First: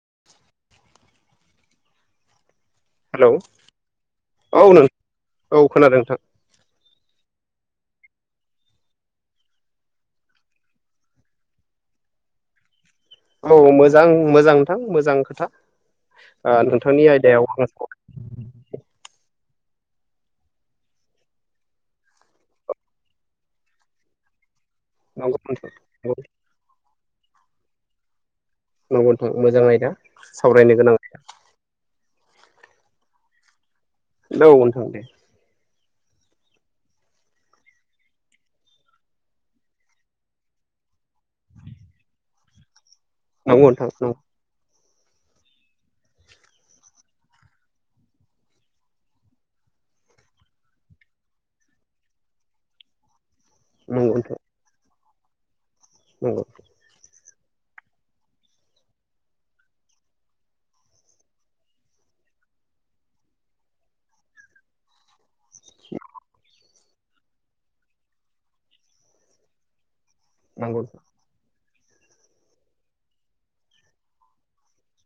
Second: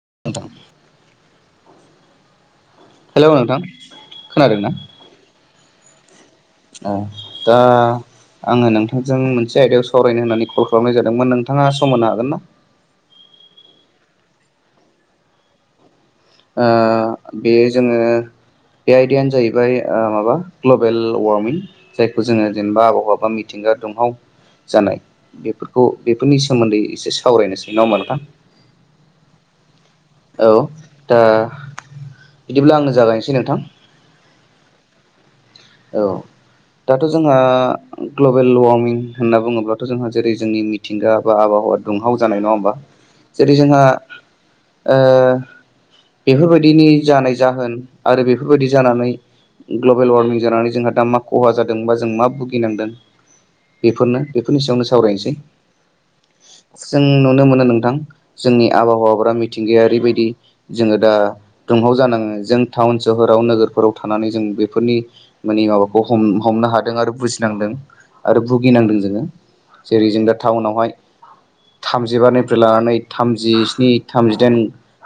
[unintelligible] हेल' hello नोंथां खोनादों औ नों औ खोनादों नोंथां। ओ दा आङो नोंथांजों मोनसे आयदायाव सावरायनो होननानै कल खालामनाय जादोंमोन नोंथाङा सम होनो हागोन ना? औ मोजां मोजां नथां मोजां खोथा। ओ नोंथांनि आयदायाव बे आं जोङो बे आयदायानो जाहैबाय माबा ग्लबेल वारमिं। जायखौ जोङो जेनेबा आबहावा बा मिथिंगा दुंहाव जानाय नंगौ नोंथां बेफोरखौ बेफोरनि सोमोन्दै एसे सावरायनोसै नङा होनबा नोंथां। नंगौ नोंथां मोजां आयदा। औ सावरायनो गोनां औ दा बिदिब्ला आङो जागायनोसै नोंथां? हेलौ नोंथां दे। औ दाथ' जोंहा ग्लबेल वारमिं होनना बुङोब्लाथ' जोंहा जेरै जोंनि मिथिंगा बा आबहावा दुंहाव जानाय नङा होमबा? जेरै नंगौ जोंहा नोंथां बेफोरबायदिनि जानाय जाहोन आरो बेफोरबायदि जानानै ग्लबेल वारमिं जोंहा मा खहा जादों बा जों मा भुगिनांदों नंगौ बेफोरनो। बेनि सायावनो सावरायनोसै। औ जों नुनो मोनो नोंथां जोंनि आबहावाफोरा मिथिंगाया ओरैबायदि जोङो दा दंहाव जानाङो जों टाउन सोहराव नोगोरफोराव थानानै जों बेफोरनि माने माबाखौ हमनो हादों आरो बुजिनांदों आरो भुगिनांदों जोङो जेरै जों दा नंगौ टाउनावहाय थामजिबारनिफ्रायल लानानै थामजिस्नि थामजिदाइन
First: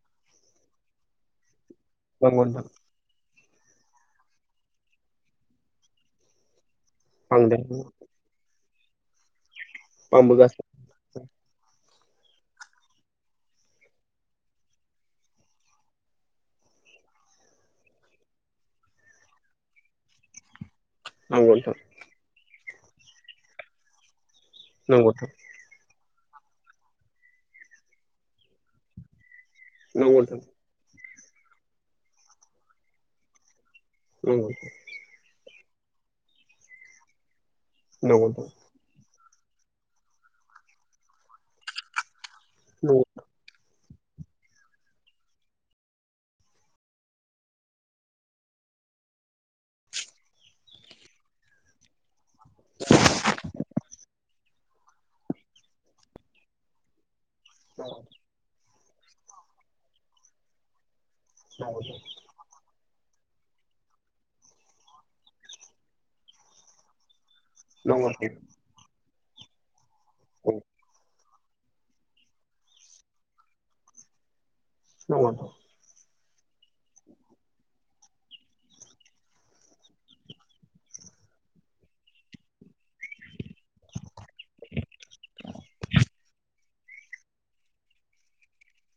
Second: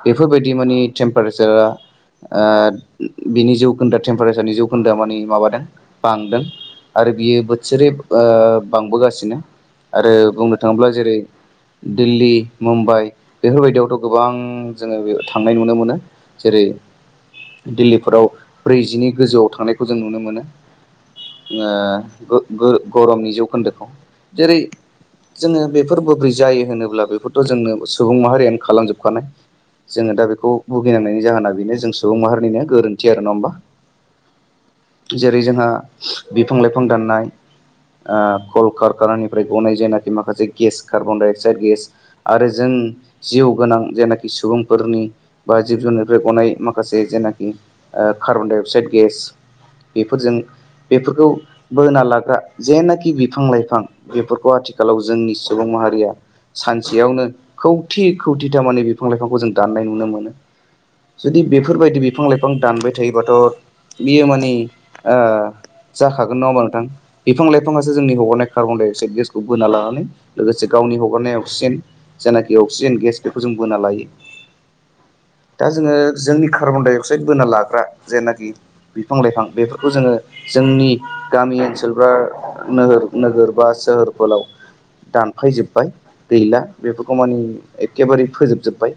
बेफोरबायदि माने टेम्पारेसारा नंगौ नोंथां बिनि जौखोन्दो टेम्पारेसारनि जौखोन्दो माने माबादों बांदों। आरो बियो बांदों बोसोरै बांबोगासिनो आरो बुंनो बांबोगासिनो थाङोब्ला जेरै दिल्ली मुम्बाइ बेफोरबायदियावथ' गोबां जोङो बे थांनाय नुनो मोनो। जेरै दिल्लीफोराव ब्रैजिनि गोजौआव थांनायनायखौ जों नुनो मोनो नंगौ नोंथां ओ गो-ग-गरमनि जौखोन्दोखौ जेरै नंगौथ' जोङो बेफोर बोबै जायो होनोब्ला बेफोरथ' जोंनो सुबुं माहारियानो खालामजोबखानाय। जोङो नंगौ दा नोंथां बेखौ भुगिनांनायनि जाहोना बेनो जों सुबुं माहारिनिनो गोरोन्थि नङा होमबा? औ जेरै जोंहा बिफां लाइफां दाननाय नोंथां कल कारखानानि फ्राय गनाय जायनाखि माखासे gas carbon dioxide gas आरो जों नंगौ जिउ गोनां जेनाखि सुबुंफोरनि बा जिब जुनारफ्राय गनाय माखासे जेनाखि कार्बनदाइ अक्साइड गेस बेफोरजों बेफोरखौ बोना लाग्रा जेनाखि बिफां लाइफां बेफोरखौ आथिखालाव जोंनि सुबुं माहारिया सानसेयावनो नंगौ खौथि खौथि था माने बिफां लाइफांखौ जों दनाय नुनो मोनो जुदि बेफोरबायदि बिफां लाइफां दानबाय थायोबाथ' बियो माने ओ जाखागोन नङा होमा नोंथां बिफां नोंथां लाइफाङासो नंगौ नंगौ जोंनि हगरनाय कार्बन डाइ अक्साइड गेसखौ बोना लानानै लोगोसे गावनि हगारनाय अक्सिजेन जायनाखि अक्सिजेन गेस बेखौ जों बोना लायो। नंगौ दा जोङो जोंनि कार्बन डाइ अक्साइद बोना लाग्रा जेनाखि बिफां लाइफां बेफोरखौ जोङो जोंनि गामि ओनसोल बा नोगोर नोगोर बा सोहोरफोराव दानफायजोब्बाय गैला बेफोरखौ मानि एखेबारे फोजोबजोब्बाय।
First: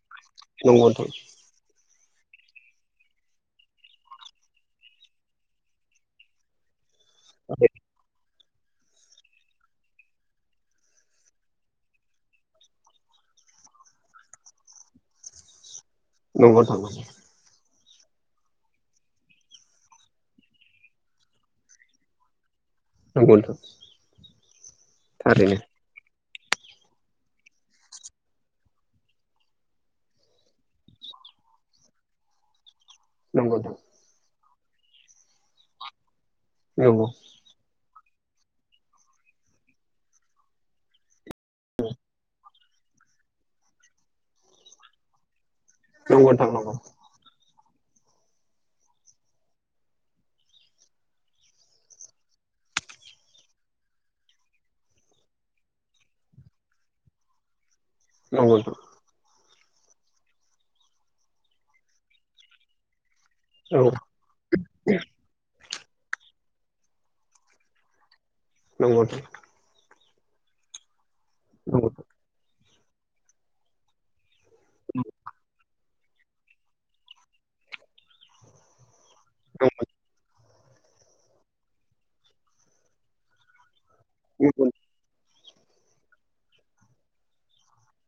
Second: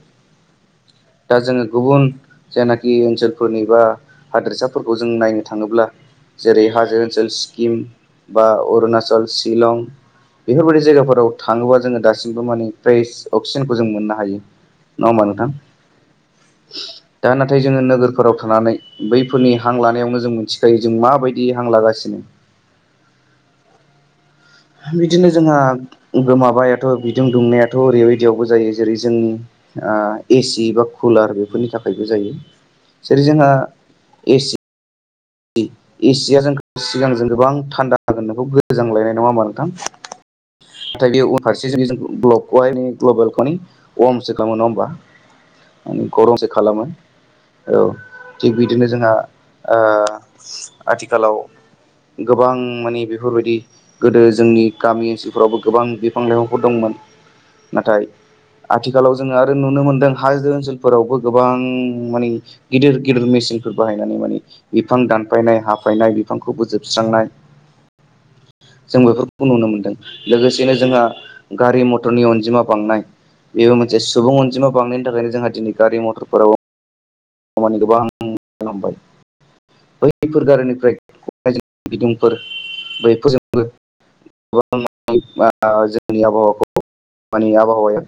नंग' नोंथां दा जोङो गुबुन जायनाखि ओनसोलफोरनि बा हादोरसा फोरखौ जों नायनो थाङोब्ला जेरै हाजो ओनसोल स्किम बा अरुणाचल शिलं बेफोरबायदि जायगाफोराव थाङोबा जोङो दासिमबो माने फ्रेस अक्सिजेनखौ जों मोननो हायो। नङा होनबा नोंथां? नंगौ नोंथां औ दा नाथाय जोङो नोगोरफोराव थानानै बै फोरनि हां लानायावनो जों मोनथिखायो जों माबायदि हां लागासिनो नोंगौ नोंथां बिदिनो जोंहा थारैनो गो माबायाथ' बिदुं दुंनायाथ' ओरैबायदियावबो जायो जेरै जोंनि ए सि बा कुलार बेफोरनि थाखायबो जायो जेरै जोंहा नंगौ नोंथां ए सि ए सिया जोंखो नंगौ सिगां जों गोाबां थान्दा जागोन नोंखौ गोजांलायनाय नङा होमा नोंथां नाथाय बे उनफारसे जुनि जों ब्लक खहाय ग्लबेलखौनि वार्मसो खालामो नङा होमबा मानि नंगौ नोंथां गरमसो नंगौ खालामो औ थिग बिदिनो जोंहा आथिखालाव गोबां माने बेफोरबायदि गोदो जोंनि गामि ओनसोलफोरावबो गोबां बिफां लाइफांफोर दंमोन नाथाय औ नोंथां आथिखालाव जोङो आरो नुनो मोनदों हाजो ओनसोलफोरावबो गोबां माने गिदिर गिदिर मेसिन फोर औ बाहायनानै माने बिफां दानफायनाय हाफायनाय बिफांखौ बोसोबस्रांनाय जों नंगौ नोंथां बेफोरखौ नुनो मोनदों लोगोसेनो जोंहा गारि नंगौ मथरनि अनजिमा बां बे मोनसे सुबुं अनजिमा बांनायनि थाखायनो जोंहा दिनै गारि मथरफोराबो माने गोबां बखंबाय बैफोर गारिनिफ्राय गनाय जों बिदुंफोर बैफोरजोंबो नंगौ गोबां [unintelligible] जोंनि आबहावाखौ माने आबहावाया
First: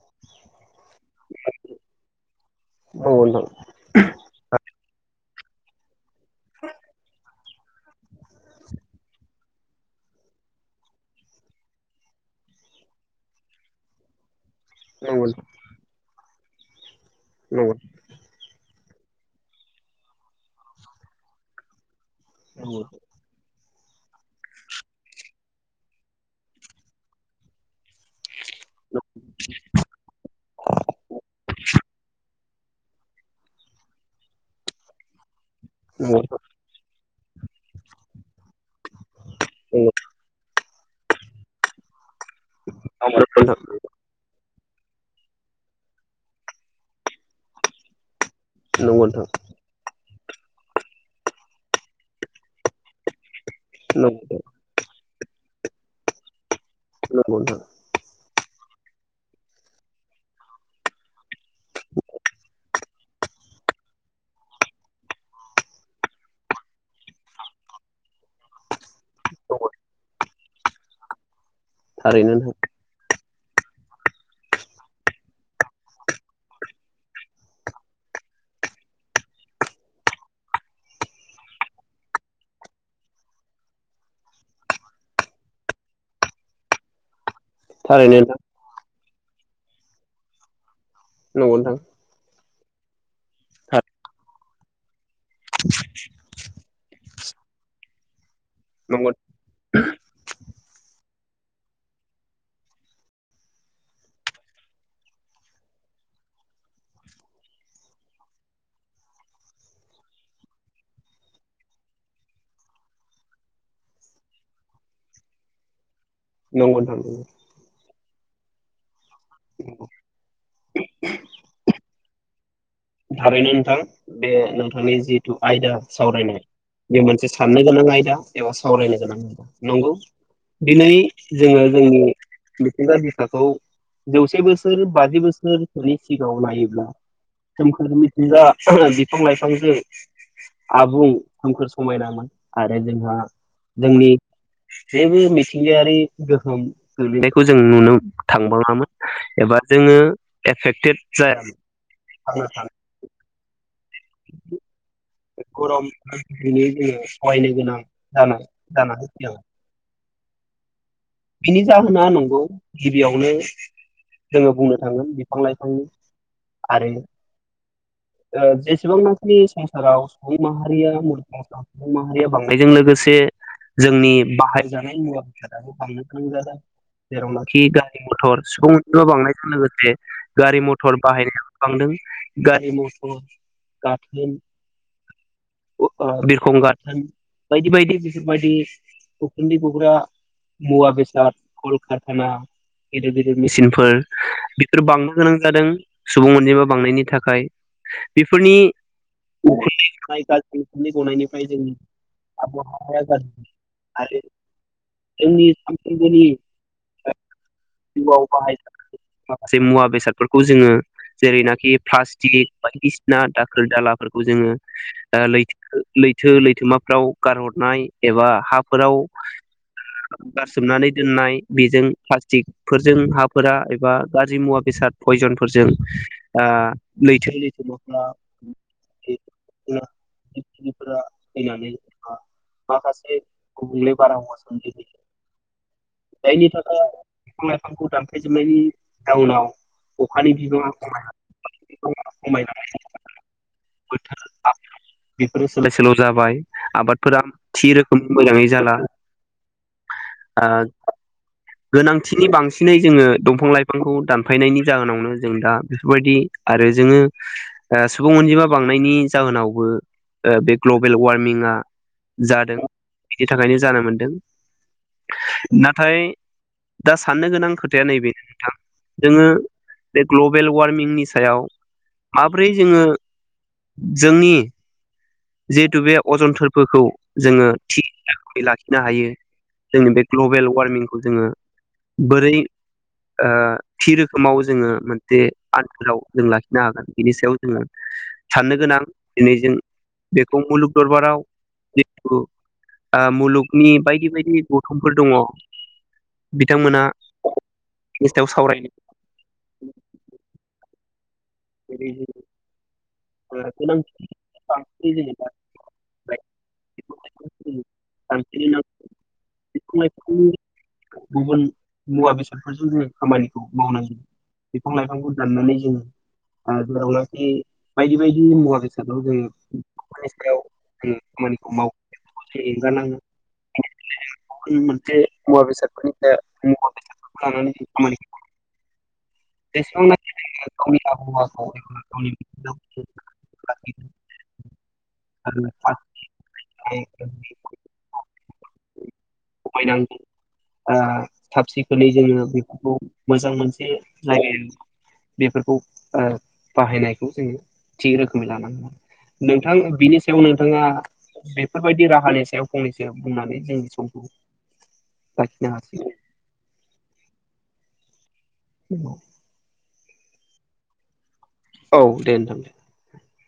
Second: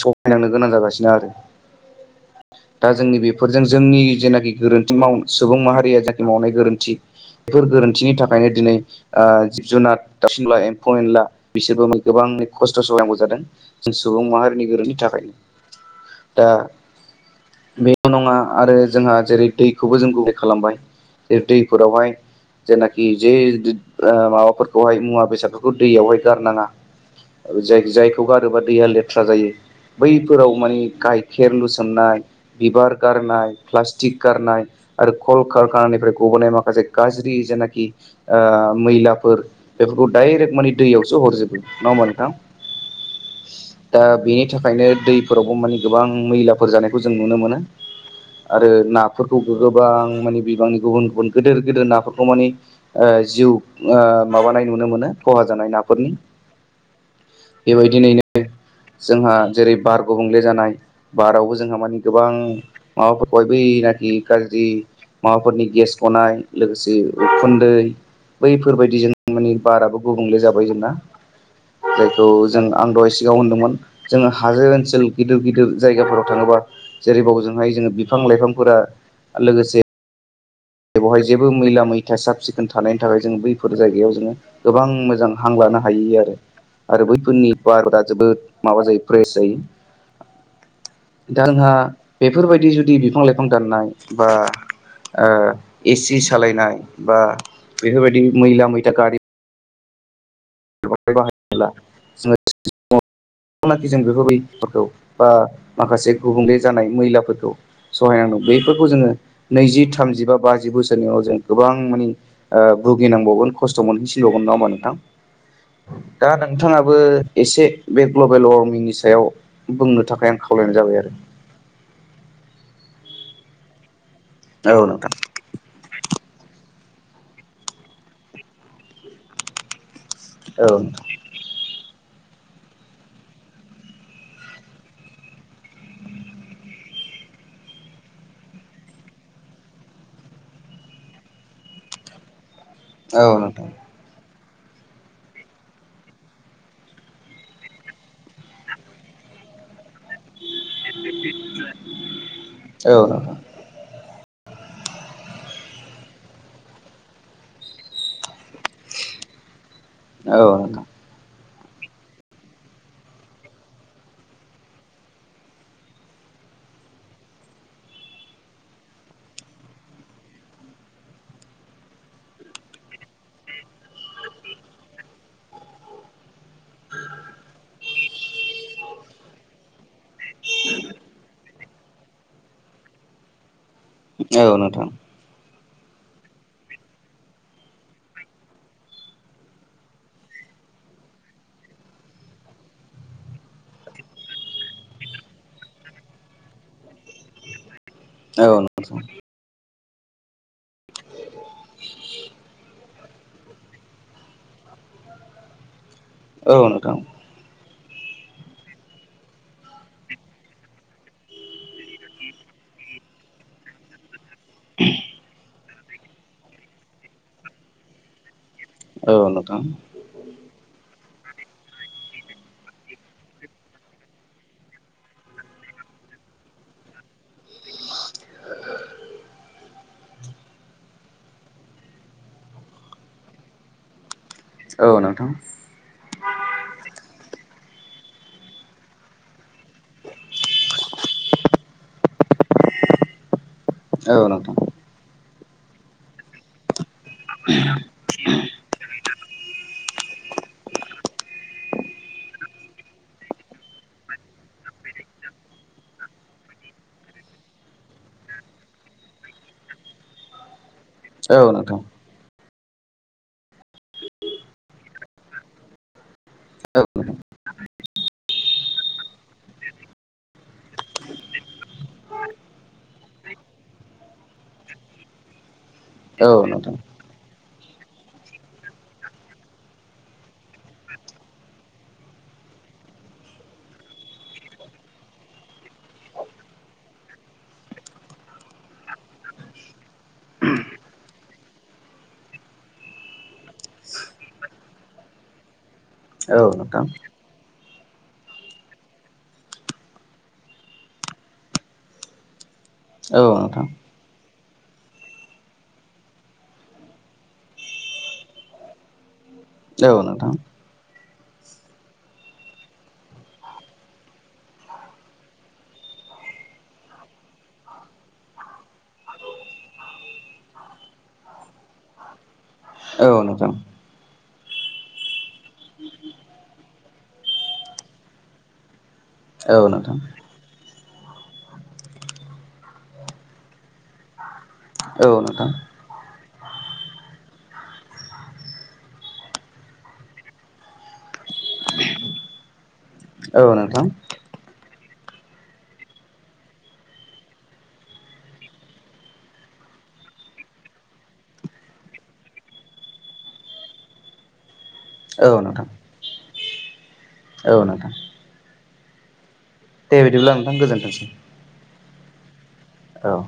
सहायनांनो गोनां जागासिनो आरो दा जोंनि नंगौ नोंथां बेफोरजों जोंनि जेनाखि गोरोन्थि माव सुबुं माहारिया जेखि मावनाय गोरोन्थि। बेफोर गोरोन्थिनि थाखायनो दिनै ओ जिब जुनार दावसिमला एम्फौ एनला बिसोरबो गोबाङै खस्थ' सहायनांगौ जादों। जों सुबुं माहारिनि गोरोनथि थाखायनो दा नंगौ बे नङा आरो जोंहा जेरै दैखौबो जों [unintelligible] खालामबाय जै दैफोरावहाय जेनाखि जे आ माबाफोरखौहाय मुवा बेसादफोरखौ दैयावहाय गारनाङा। जाय जायखौ गारोबा दैया [unintelligible] जायो बैफोराव माने गाइखेर लुसननाय। बिबार गारनाय प्लास्टिक गारनाय आरो कल कारखानिफ्राय नंगौ नंगौ नोंथां गबोनाय माखासे गाज्रि जेनाखि मैलाफोर बेफोरखौ डाइरेक्ट मानि दैयावसो हरजोबो नङा होमबा नोंथां। [unintelligible] दा बेनि थाखायनो दैफोरावबो मानि गोबां मैलाफोर जानायखौ जों नुनो मोनो। आरो नंगौ नोंथां नाफोरखौ गोबां माने बिबांनि गुबुन-गुबुन गिदिर-गिदिर नाफोरखौ माने जिउ ओ नंगौ माबानाय नुनो मोनो खहा जानाय नाफोरनि। [unintelligible] दर दिनैनो जोंहा जेरै बार गुबुंले जानाय। बारावबो जोंहा मानि गोबां माबाफोरखौहाय बैनाखि गाज्रि माबाफोरनि गेस गनाय लोगोसे उखुन्दै बैफोरबायदि जों माने नंगौ बाराबो गुबुंले जाबाय जोंना जायखौ थारैनो जों नोंथां आं दहायसो सिगाङाव होनदोंमोन जोंङो हाजो ओनसोल गिदिर-गिदिर जायगाफोराव थाङोबा जेरैबावजोंहाय जोंङो बिफां लाइफांफोरा लोगोसे बेवहाय जेबो मैला मैथा साब सिखोन थानायनि थाखाय जोंङो बैफोर जायगायाव जोङो गोबां मोजां हां लानो हायियो आरो आरो बैफोरनि बार दा थारैनो नोंथां जोबोद माबा जायो फ्रेस जायो। दा नंगौ नोंहा नोंथां बेफोर बायदि जुदि बिफां लाइफां दाननाय बा ओ एसिस सालायनाय बा बेफोरबायदि मैला मैथा नंगौ गारि [unintelligible] जेनाखि जों बेफोरबायफोरखौ बा माखासे गुबुंले जानाय मैलाफोरखौ सहायनांगौ बैफोरखौ जोंङो नैजि थामजि बा बाजि बोसोरनि उनाव जों गोबां मानि आं भुगिनबावगोन खस्थ' मोनहैसिनबावगोन नंङा होनबा नोंथां? दा नंगौ नोंथांङाबो नोंथां एसे बे ग्लबेल'मिनि सायाव बुंनो थाखाय आं खा खावलायनाय जाबाय आरो। थारैनो नोंथां बे औ नोंथांनि नोंथां जिहेथु आयदा सावरायनाय बे मोनसे साननो गोनां आयदा एबा सावरायनो गोनां आयदा नंगौ। औ दिनै जोङो जोंनि मिथिंगा बिखाखौ जौसे बोसोर बाजि बोसोरसोनि सिगाङाव नायोब्ला सोमखोर मिथिंगा बिफां लाइफांजों आबुं सोमखोर समायनामोन आरो जोंहा नोंथां औ नोंथां जोंनि बेबो मिथिंगायारि गोहोम गोलैनायखौ जों नुनो थांबाङामोन एबा जोङो एफेक्टेड जाया। थांना थानो औ। [inaudible] गरम धिनै जोङो सहायनो गोनां जानां जानानैफैदों। औ नोंथां। बिनि जाहोना नंगौ गिबियावनो जोंङो बुंनो थांगोन बिफां लाइफांनि आरो जेसेबां नानि संसाराव सुबुं माहारिया मुलुगा माहारिया बांनायजों लोगोसे जोंनि बाहायजानाय मुवा बेसादाबो बांनो [inaudible] जेरावनाखि गारि मथर सुबुं मोनबो बांनायजों लोगोसे गारि मथर बाहायनायनायाबो बांदों गारि मथर गाथोन औ नोंथां बिरखं गाथोन बायदि बायदि बेफोरबायदि उखुन्दै गग्रा मुवा बेसाद कलकारखाना गिदिर गिदिर मेचिनफोर बेफोर बांनो गोनां जादों सुबुं अनजिमा बांनायनि थाखाय बेफोरनि औ नोंथां उखुन्दै गनाय गाज्रि बे उखुन्दै गनायनिफ्राय जोंनि आबहावाया गाज्रि आरो जोंनि सानफ्रोमबोनि औ नोंथां जिउआव बाहाय [inaudible] माखासे मुवा बेसादफोरखौ जोंङो जेरैनाखि प्लास्टिक बायदिसिना दाखोर दाला फोरखौ जोंङो लैथो लैथोमाफ्राव गारहरनाय एबा हा औ नोंथां गारसोमनानै दोननाय बेजों प्लास्टिक फोरजों हाफोरा एबा गाज्रि मुवा बेसाद पयजनफोरजों लैथोनि [unintelligible] हाद्रिफोरा फैनानै बा माखासे गुबुंले बारहावाजों औ नोंथां जायनि थाखाय बिफां लाइफांखौ दानफाय जोबनायनि जाउनाव अखानि बिबाङा खमाय [inaudible] औ खमाय लांनायखौ [inaudible] औ नोंथां बेफोरो सोलाय सोल' जाबाय आबादफोरा थि रोखोमनि मोजाङै जाला ओ गोनांथिनि बांसिनै जोङो दंफां लाइफांखौ दानफायनायनि जाहोनावनो जों दा बेफोरबायदि आरो जोङो सुबुं अनजिमा बांनायनि जाहोनावबो बे ग्लबेल औ वार्मिंआ नोंथां जादों बेनि थाखायनो जानो मोनदों नाथाय औ दा साननो गोनां खोथाया नैबेनो नोंथां जोङो बे ग्लबेल वार्मिंनि सायाव माब्रै जोङो जोंनि जिहेतु बे औ नोंथां औ नोंथां अजनथोरफोरखौ जोङो थि रोखोमै लाखिनो हायो जोंनि बे ग्लबेल वार्मिंखौ जोङो बोरै ओ थि रोखोमाव जोङो मोनसे आन्खोलाव जों लाखिनो हागोन बिनि सायाव जोङो साननो गोनां दिनै जों बेखौ मुलुग दरबाराव जिथु मुलुगनि बायदि बायदि गौथुमफोर दङ औ नोंथां औ बिथांमोना निस्थायाव सावरायनो नोंथां गोनांथिनि बांसिनै जेनेबा [unintelligible] बिफां औ नोंथां औ लाइफां नोंथां गुबुन मुवा बेसादफोरजों जोङो खामानिखौ मावनांदों बिफां लाइफांखौ दाननानै जोङो जेरावनाखि बायदि बायदि मुवा बेसादाव जायो मोननि सायाव उम खामानिखौ माव औ नोंथां [unintelligible] मोनसे मुवा बेसादफोरनि मुवा बेसादफोरखौ लानानै जों खामानिखौ [inaudible] औ जेसेबांनाखि बे गावनि आबहावाखौ [unintelligible] [unintelligible] खमायनांगौ साब सिखोननै जोङो बेफोरखौ मोजां मोनसे [inaudible] नोंथां बिनि सायाव नोंथाङा बेफोरबायदि राहानि सायाव फंनैसो बुंनानै जोंनि समखौ लाखिनो नोंथां हासिगोन औ नोंथां [inaudible] दे बिदिब्ला नोंथां गोजोन्थोंसै औ दे नोंथां औ